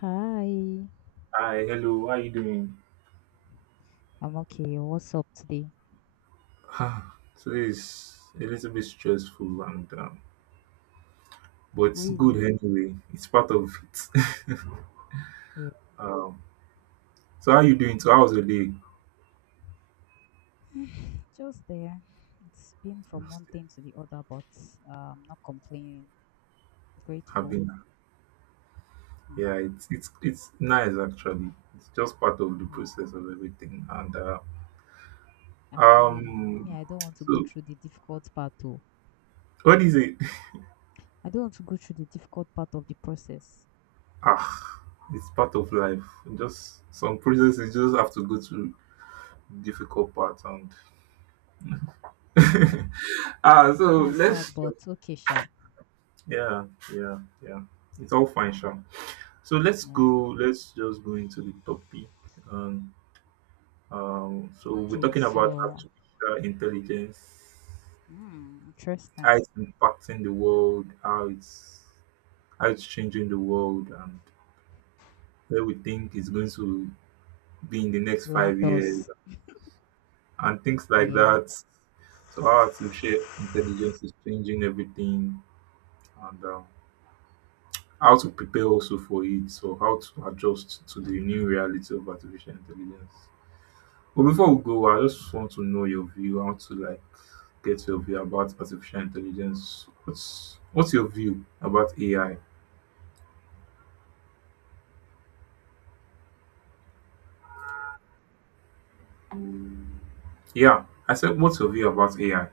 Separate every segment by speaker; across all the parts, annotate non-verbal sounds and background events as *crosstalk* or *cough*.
Speaker 1: Hi,
Speaker 2: Hi, hello. How are you doing?
Speaker 1: I'm okay. What's up today?
Speaker 2: Ah, Today is a little bit stressful and but it's good
Speaker 1: Really?
Speaker 2: anyway. It's part of it.
Speaker 1: Yeah,
Speaker 2: *laughs* um, so how are you doing? So how was your day?
Speaker 1: just there. It's been from one thing to the other, but not complaining.
Speaker 2: Have
Speaker 1: Grateful.
Speaker 2: been.
Speaker 1: Mm,
Speaker 2: Yeah, it's nice actually. It's just part of the
Speaker 1: yeah.
Speaker 2: process of everything. And
Speaker 1: Ah, really? Yeah,
Speaker 2: um,
Speaker 1: I don't want to go
Speaker 2: so
Speaker 1: through the difficult part though.
Speaker 2: what is it? *laughs*
Speaker 1: I don't want to go through the difficult part of the process.
Speaker 2: Ah, it's part of life. Just some processes just have to go through difficult parts and
Speaker 1: Wow,
Speaker 2: *laughs* ah. So
Speaker 1: that's sad,
Speaker 2: let's.
Speaker 1: but okay, sure.
Speaker 2: Yeah, yeah, yeah. It's all fine, Sha. So let's
Speaker 1: Yeah.
Speaker 2: go. Let's just go into the topic. Um, so we're
Speaker 1: Okay,
Speaker 2: talking about
Speaker 1: so
Speaker 2: artificial intelligence,
Speaker 1: hmm, interesting.
Speaker 2: how it's impacting the world, how it's changing the world, and where we think it's going to be in the next 5 years,
Speaker 1: Landos.
Speaker 2: and things like
Speaker 1: Yeah.
Speaker 2: that. So how artificial intelligence is changing everything, and how to prepare also for it or how to adjust to the new reality of artificial intelligence. But before we go, I just want to know your view. I want to like get your view about artificial intelligence. What's your view about AI? Yeah, I said, what's your view about AI?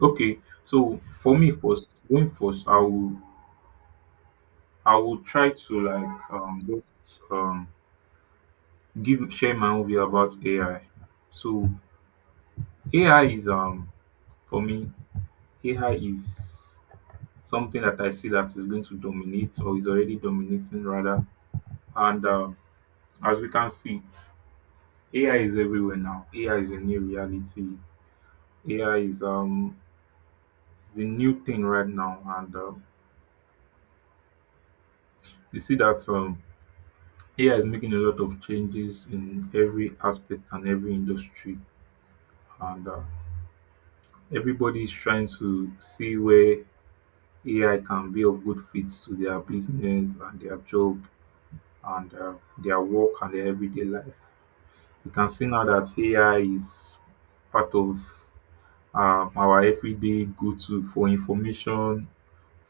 Speaker 2: Okay, so for me first, going first, I will try to like just give share my own view about AI. So AI is um for me AI is something that I see that is going to dominate or is already dominating rather. And As we can see, AI is everywhere now. AI is a new reality. AI is the new thing right now, and you see that AI is making a lot of changes in every aspect and every industry, and everybody is trying to see where AI can be of good fits to their business and their job and their work and their everyday life. You can see now that AI is part of our everyday go to for information,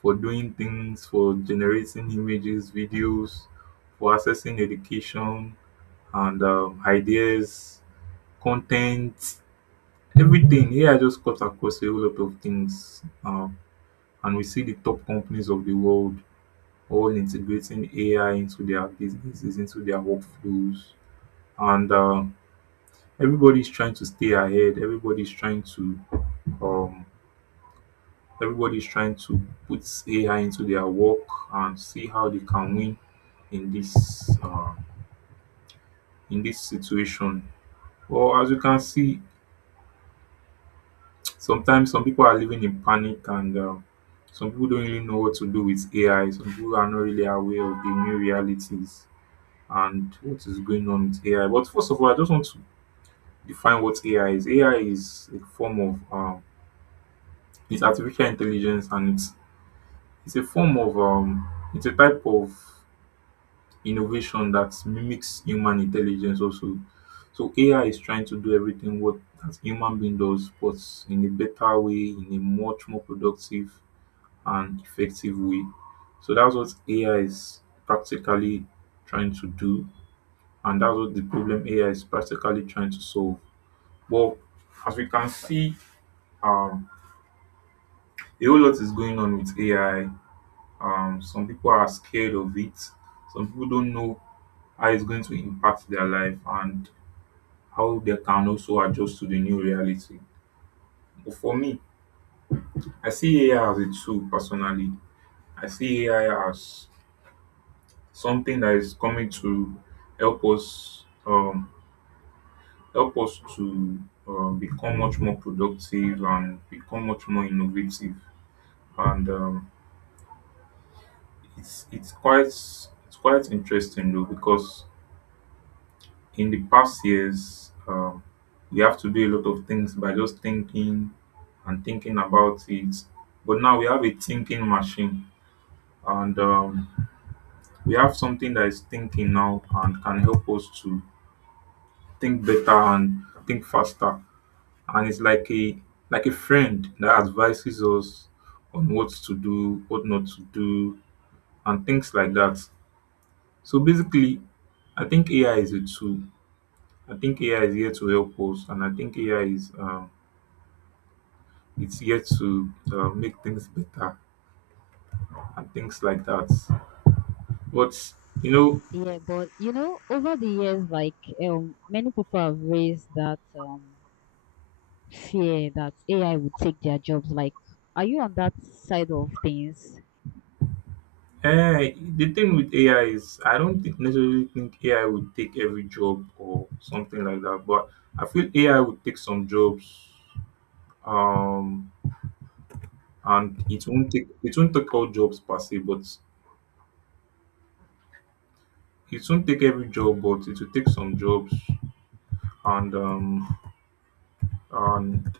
Speaker 2: for doing things, for generating images, videos, for accessing education and ideas, content, everything. AI just cuts across a whole lot of things. And we see the top companies of the world all integrating AI into their businesses, into their workflows. And everybody's trying to stay ahead. Um everybody's trying to put ai into their work and see how they can win in this situation. Well, as you can see, sometimes some people are living in panic and some people don't really know what to do with ai. Some people are not really aware of the new realities and what is going on with ai. But first of all, I just want to define what ai is. Ai is a form of it's artificial intelligence and It's a form of um it's a type of innovation that mimics human intelligence also. So AI is trying to do everything what that human being does, but in a better way, in a much more productive and effective way. So that's what AI is practically trying to do, and that's what the problem AI is practically trying to solve. Well, as we can see, um, a whole lot is going on with AI. Some people are scared of it. Some people don't know how it's going to impact their life and how they can also adjust to the new reality. But for me, I see ai as a tool. Personally, I see ai as something that is coming to help us um, help us to become much more productive and become much more innovative, and it's quite interesting though, because in the past years, we have to do a lot of things by just thinking and thinking about it. But now we have a thinking machine, and we have something that is thinking now and can help us to think better and think faster. And it's like a friend that advises us on what to do, what not to do, and things like that. So basically, I think AI is a tool. I think AI is here to help us, and I think AI is it's here to make things better and things like that. But, you know,
Speaker 1: Yeah, but you know, over the years, like many people have raised that fear that AI would take their jobs. Like, are you on that side of things?
Speaker 2: the thing with AI is I don't think necessarily think AI would take every job or something like that. But I feel AI would take some jobs, um, and it won't take all jobs per se, but it won't take every job, but it will take some jobs, and um, and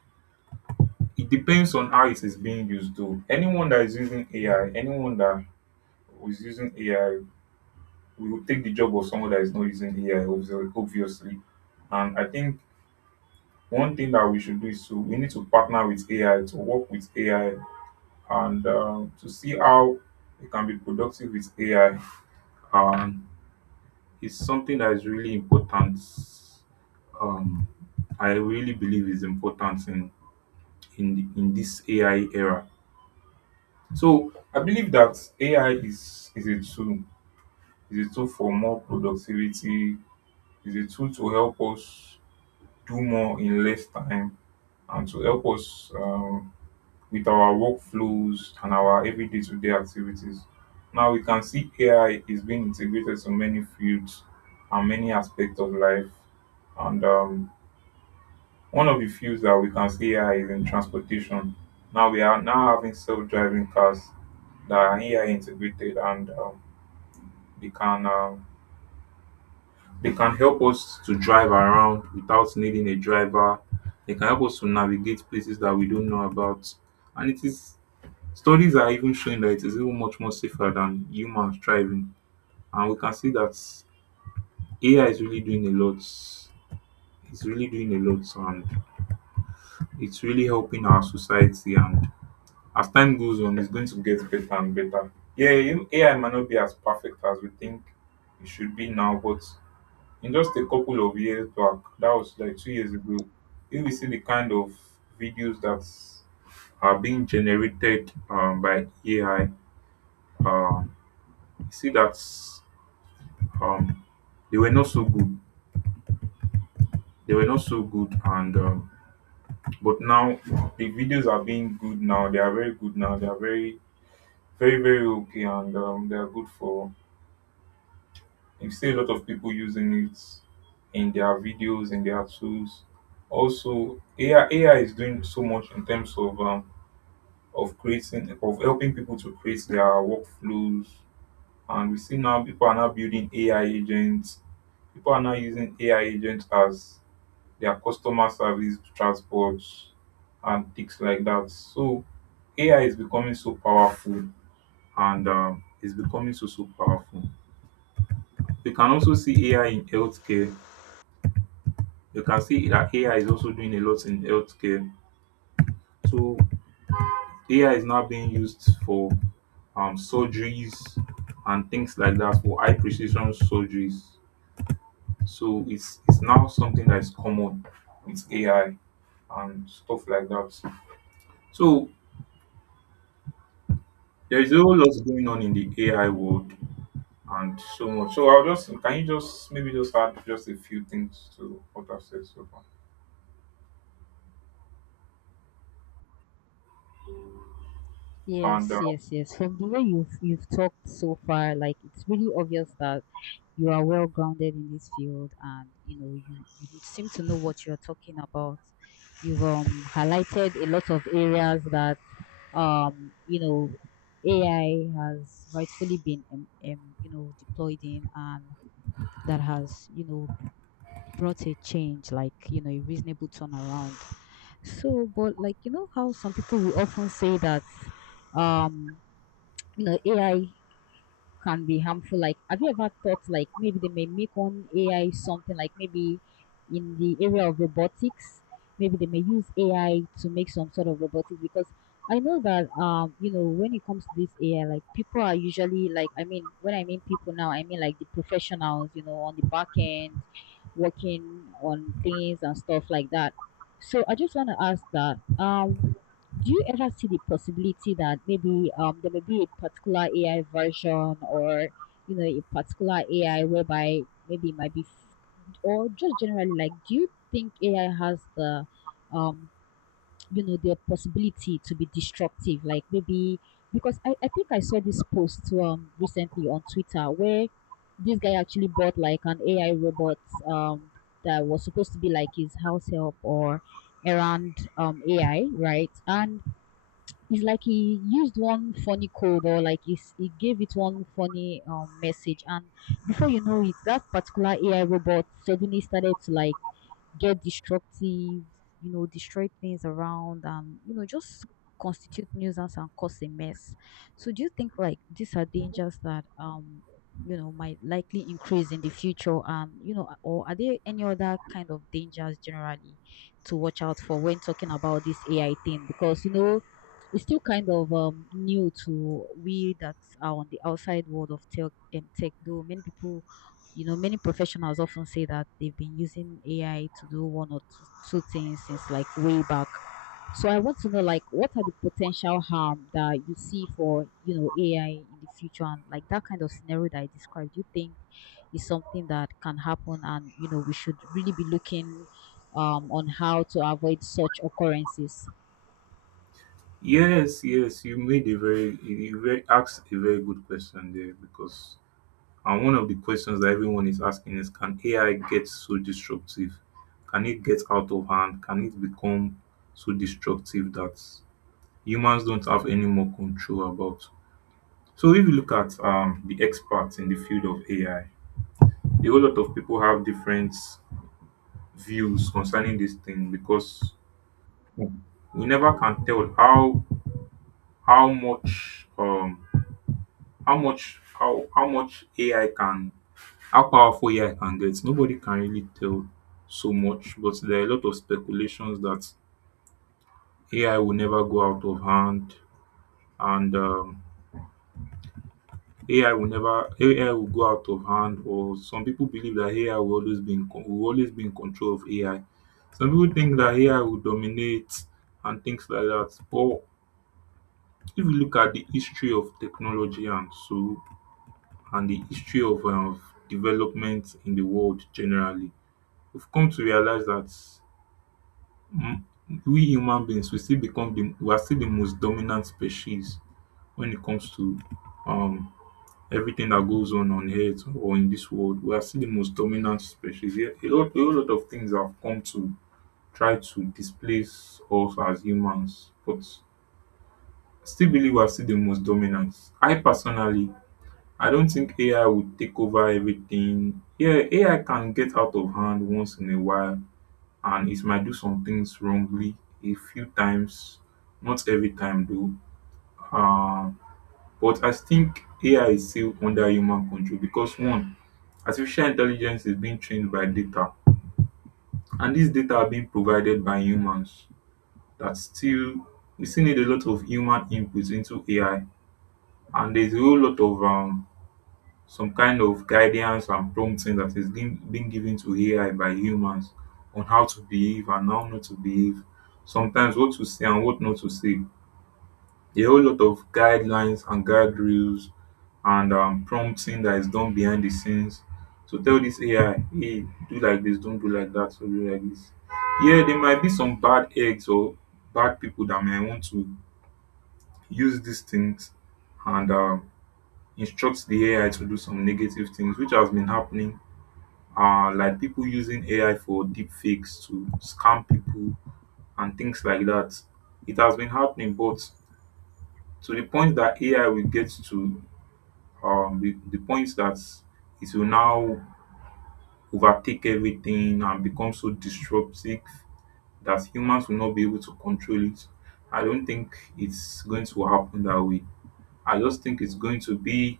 Speaker 2: it depends on how it is being used though. Anyone that is using AI, anyone that is using AI will take the job of someone that is not using AI, obviously. And I think one thing that we should do is to we need to partner with AI, to work with AI, and to see how we can be productive with AI. Um, it's something that is really important. Um, I really believe is important in this AI era. So I believe that AI is a tool, is a tool for more productivity, is a tool to help us do more in less time and to help us with our workflows and our everyday to day activities. Now we can see AI is being integrated to many fields and many aspects of life. And one of the fields that we can see AI is in transportation. Now we are now having self driving cars that are AI integrated, and um, they can um, they can help us to drive around without needing a driver. They can help us to navigate places that we don't know about. And it is studies are even showing that it is even much more safer than humans driving. And we can see that AI is really doing a lot. It's really doing a lot, and it's really helping our society, and as time goes on it's going to get better and better. Yeah, AI might not be as perfect as we think it should be now, but in just a couple of years back, that was like 2 years ago, if we see the kind of videos that are being generated by AI, um, you see that um, they were not so good. They were not so good, and but now the videos are being good now. They are very good now. They are very, very, very okay, and they are good for. You see a lot of people using it in their videos, in their tools. Also, AI is doing so much in terms of creating of helping people to create their workflows. And we see now people are now building AI agents. People are now using AI agents as their customer service, transport, and things like that. So AI is becoming so powerful, and is becoming so powerful. We can also see AI in healthcare. You can see that AI is also doing a lot in healthcare. So AI is now being used for surgeries and things like that, for high precision surgeries. So it's now something that is common with AI and stuff like that. So there is a whole lot going on in the AI world and so much. So I'll just can you just maybe just add just a few things to what I've said so far. And
Speaker 1: Yes, yes, yes. From the way you've talked so far, like it's really obvious that you are well grounded in this field, and you know you seem to know what you're talking about. You've highlighted a lot of areas that you know AI has rightfully been you know deployed in, and that has you know brought a change, like you know a reasonable turnaround. So, but like you know how some people will often say that um you know AI can be harmful. Like, have you ever thought like maybe they may make on AI something like maybe in the area of robotics, maybe they may use AI to make some sort of robotics? Because I know that you know when it comes to this AI, like people are usually like, I mean, when I mean people, now I mean like the professionals, you know, on the back end working on things and stuff like that. So I just want to ask that do you ever see the possibility that maybe there may be a particular AI version, or you know a particular AI whereby maybe it might be or just generally, like, do you think AI has the um you know the possibility to be destructive? Like maybe, because I think I saw this post recently on Twitter where this guy actually bought like an AI robot um that was supposed to be like his house help, or around AI, right? And it's like he used one funny code, or like he gave it one funny message, and before you know it, that particular AI robot suddenly started to like get destructive, you know, destroy things around, and you know just constitute nuisance and cause a mess. So do you think like these are dangers that you know might likely increase in the future? And you know, or are there any other kind of dangers generally to watch out for when talking about this AI thing? Because you know, it's still kind of new to we that are on the outside world of tech, tech, though many people, you know, many professionals often say that they've been using AI to do two things since like way back. So I want to know, like, what are the potential harm that you see for, you know, AI in the future? And like that kind of scenario that I described, do you think is something that can happen, and you know we should really be looking on how to avoid such occurrences?
Speaker 2: Yes, yes, you made a very you very asked a very good question there, because and one of the questions that everyone is asking is can AI get so destructive? Can it get out of hand? Can it become so destructive that humans don't have any more control about? So if you look at the experts in the field of AI, a whole lot of people have different views concerning this thing, because we never can tell how much how much AI can, how powerful AI can get, nobody can really tell so much. But there are a lot of speculations that AI will never go out of hand, and AI will never AI will go out of hand, or some people believe that AI will always be in control of AI. Some people think that AI will dominate and things like that. But if you look at the history of technology and the history of development in the world generally, we've come to realize that mm, we human beings we are still the most dominant species when it comes to um everything that goes on earth or in this world. We are still the most dominant species. Yeah, a lot, a whole lot of things have come to try to displace us as humans, but I still believe we are still the most dominant. I personally, I don't think AI would take over everything. Yeah, AI can get out of hand once in a while, and it might do some things wrongly a few times, not every time though. Uh, but I think AI is still under human control, because one, artificial intelligence is being trained by data, and these data are being provided by humans. That still, we still need a lot of human input into AI, and there's a whole lot of some kind of guidance and prompting that is being given to AI by humans on how to behave and how not to behave. Sometimes what to say and what not to say. A whole lot of guidelines and guardrails, and prompting that is done behind the scenes to tell this AI, hey, do like this, don't do like that, so do like this. Yeah, there might be some bad eggs or bad people that may want to use these things, and instruct the AI to do some negative things, which has been happening, like people using AI for deep fakes to scam people and things like that. It has been happening, but to the point that AI will get to, the point that it will now overtake everything and become so disruptive that humans will not be able to control it. I don't think it's going to happen that way. I just think it's going to be.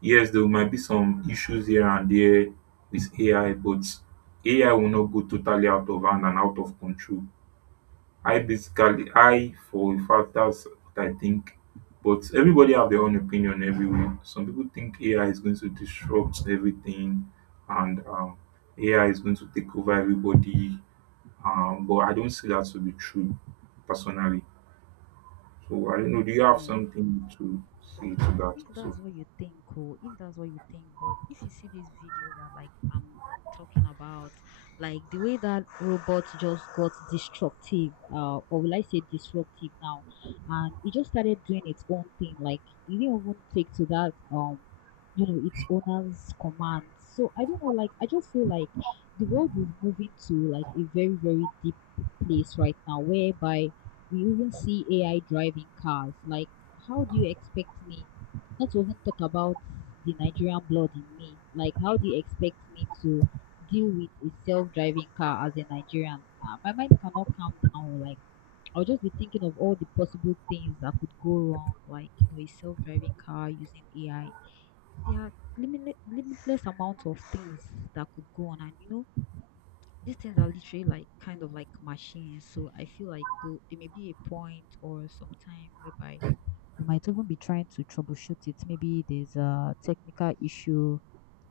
Speaker 2: Yes, there might be some issues here and there with AI, but AI will not go totally out of hand and out of control. I basically, I for a fact, that's what I think. But everybody have their own opinion everywhere. Some people think AI is going to disrupt everything, and AI is going to take over everybody. But I don't see that to be true, personally. So I don't know. Do you have something to say to that
Speaker 1: If that's
Speaker 2: also?
Speaker 1: what you think, cool. If that's what you think, but if you see this video that like I'm talking about, like the way that robot just got destructive, or will I say disruptive now, and it just started doing its own thing. Like it didn't even take to that, you know, its owner's command. So I don't know. Like I just feel like the world is moving to like a very deep place right now, whereby we even see AI driving cars. Like, how do you expect me? Let's even talk about the Nigerian blood in me. Like, how do you expect me to deal with a self-driving car as a Nigerian? My mind cannot calm down. Like, I'll just be thinking of all the possible things that could go wrong. Like, you know, a self-driving car using AI. There are limitless amount of things that could go on, and you know, these things are literally like kind of like machines. So I feel like though there may be a point or some time whereby you might even be trying to troubleshoot it. Maybe there's a technical issue,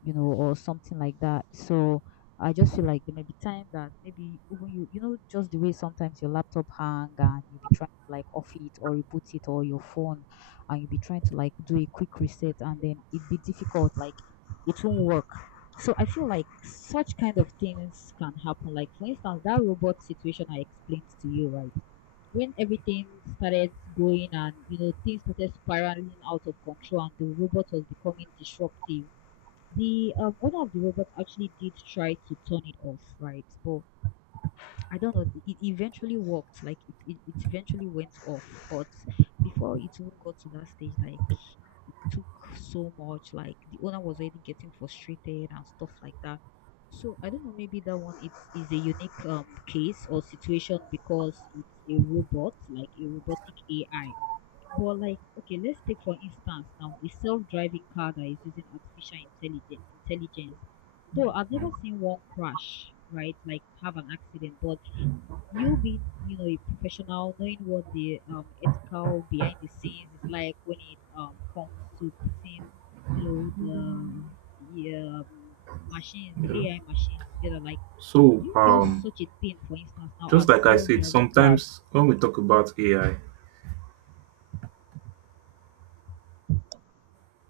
Speaker 1: you know, or something like that. So I just feel like there may be time that maybe even you, you know, just the way sometimes your laptop hang and you be trying to like off it or reboot it, or your phone, and you be trying to like do a quick reset and then it be difficult, like it won't work. So I feel like such kind of things can happen. Like, for instance, that robot situation I explained to you, right? When everything started going and you know things started spiraling out of control and the robot was becoming disruptive, the owner of the robot actually did try to turn it off, right? But I don't know, it eventually worked, like it eventually went off, but before it even got to that stage, like took so much. Like the owner was already getting frustrated and stuff like that. So I don't know. Maybe that one is a unique case or situation, because it's a robot, like a robotic AI. But like, okay, let's take for instance now a self-driving car that is using artificial intelligence. Intelligence. Though I've never seen one crash, right? Like have an accident, but you being, you know, a professional, knowing what the ethical behind the scenes is like when it comes to putting, you know, the yeah, machines,
Speaker 2: Yeah.
Speaker 1: the AI machines together. Like,
Speaker 2: So
Speaker 1: do you feel
Speaker 2: um,
Speaker 1: such a thing, for instance, now
Speaker 2: Just
Speaker 1: as
Speaker 2: like I said,
Speaker 1: self-driving cars?
Speaker 2: sometimes when we talk about AI,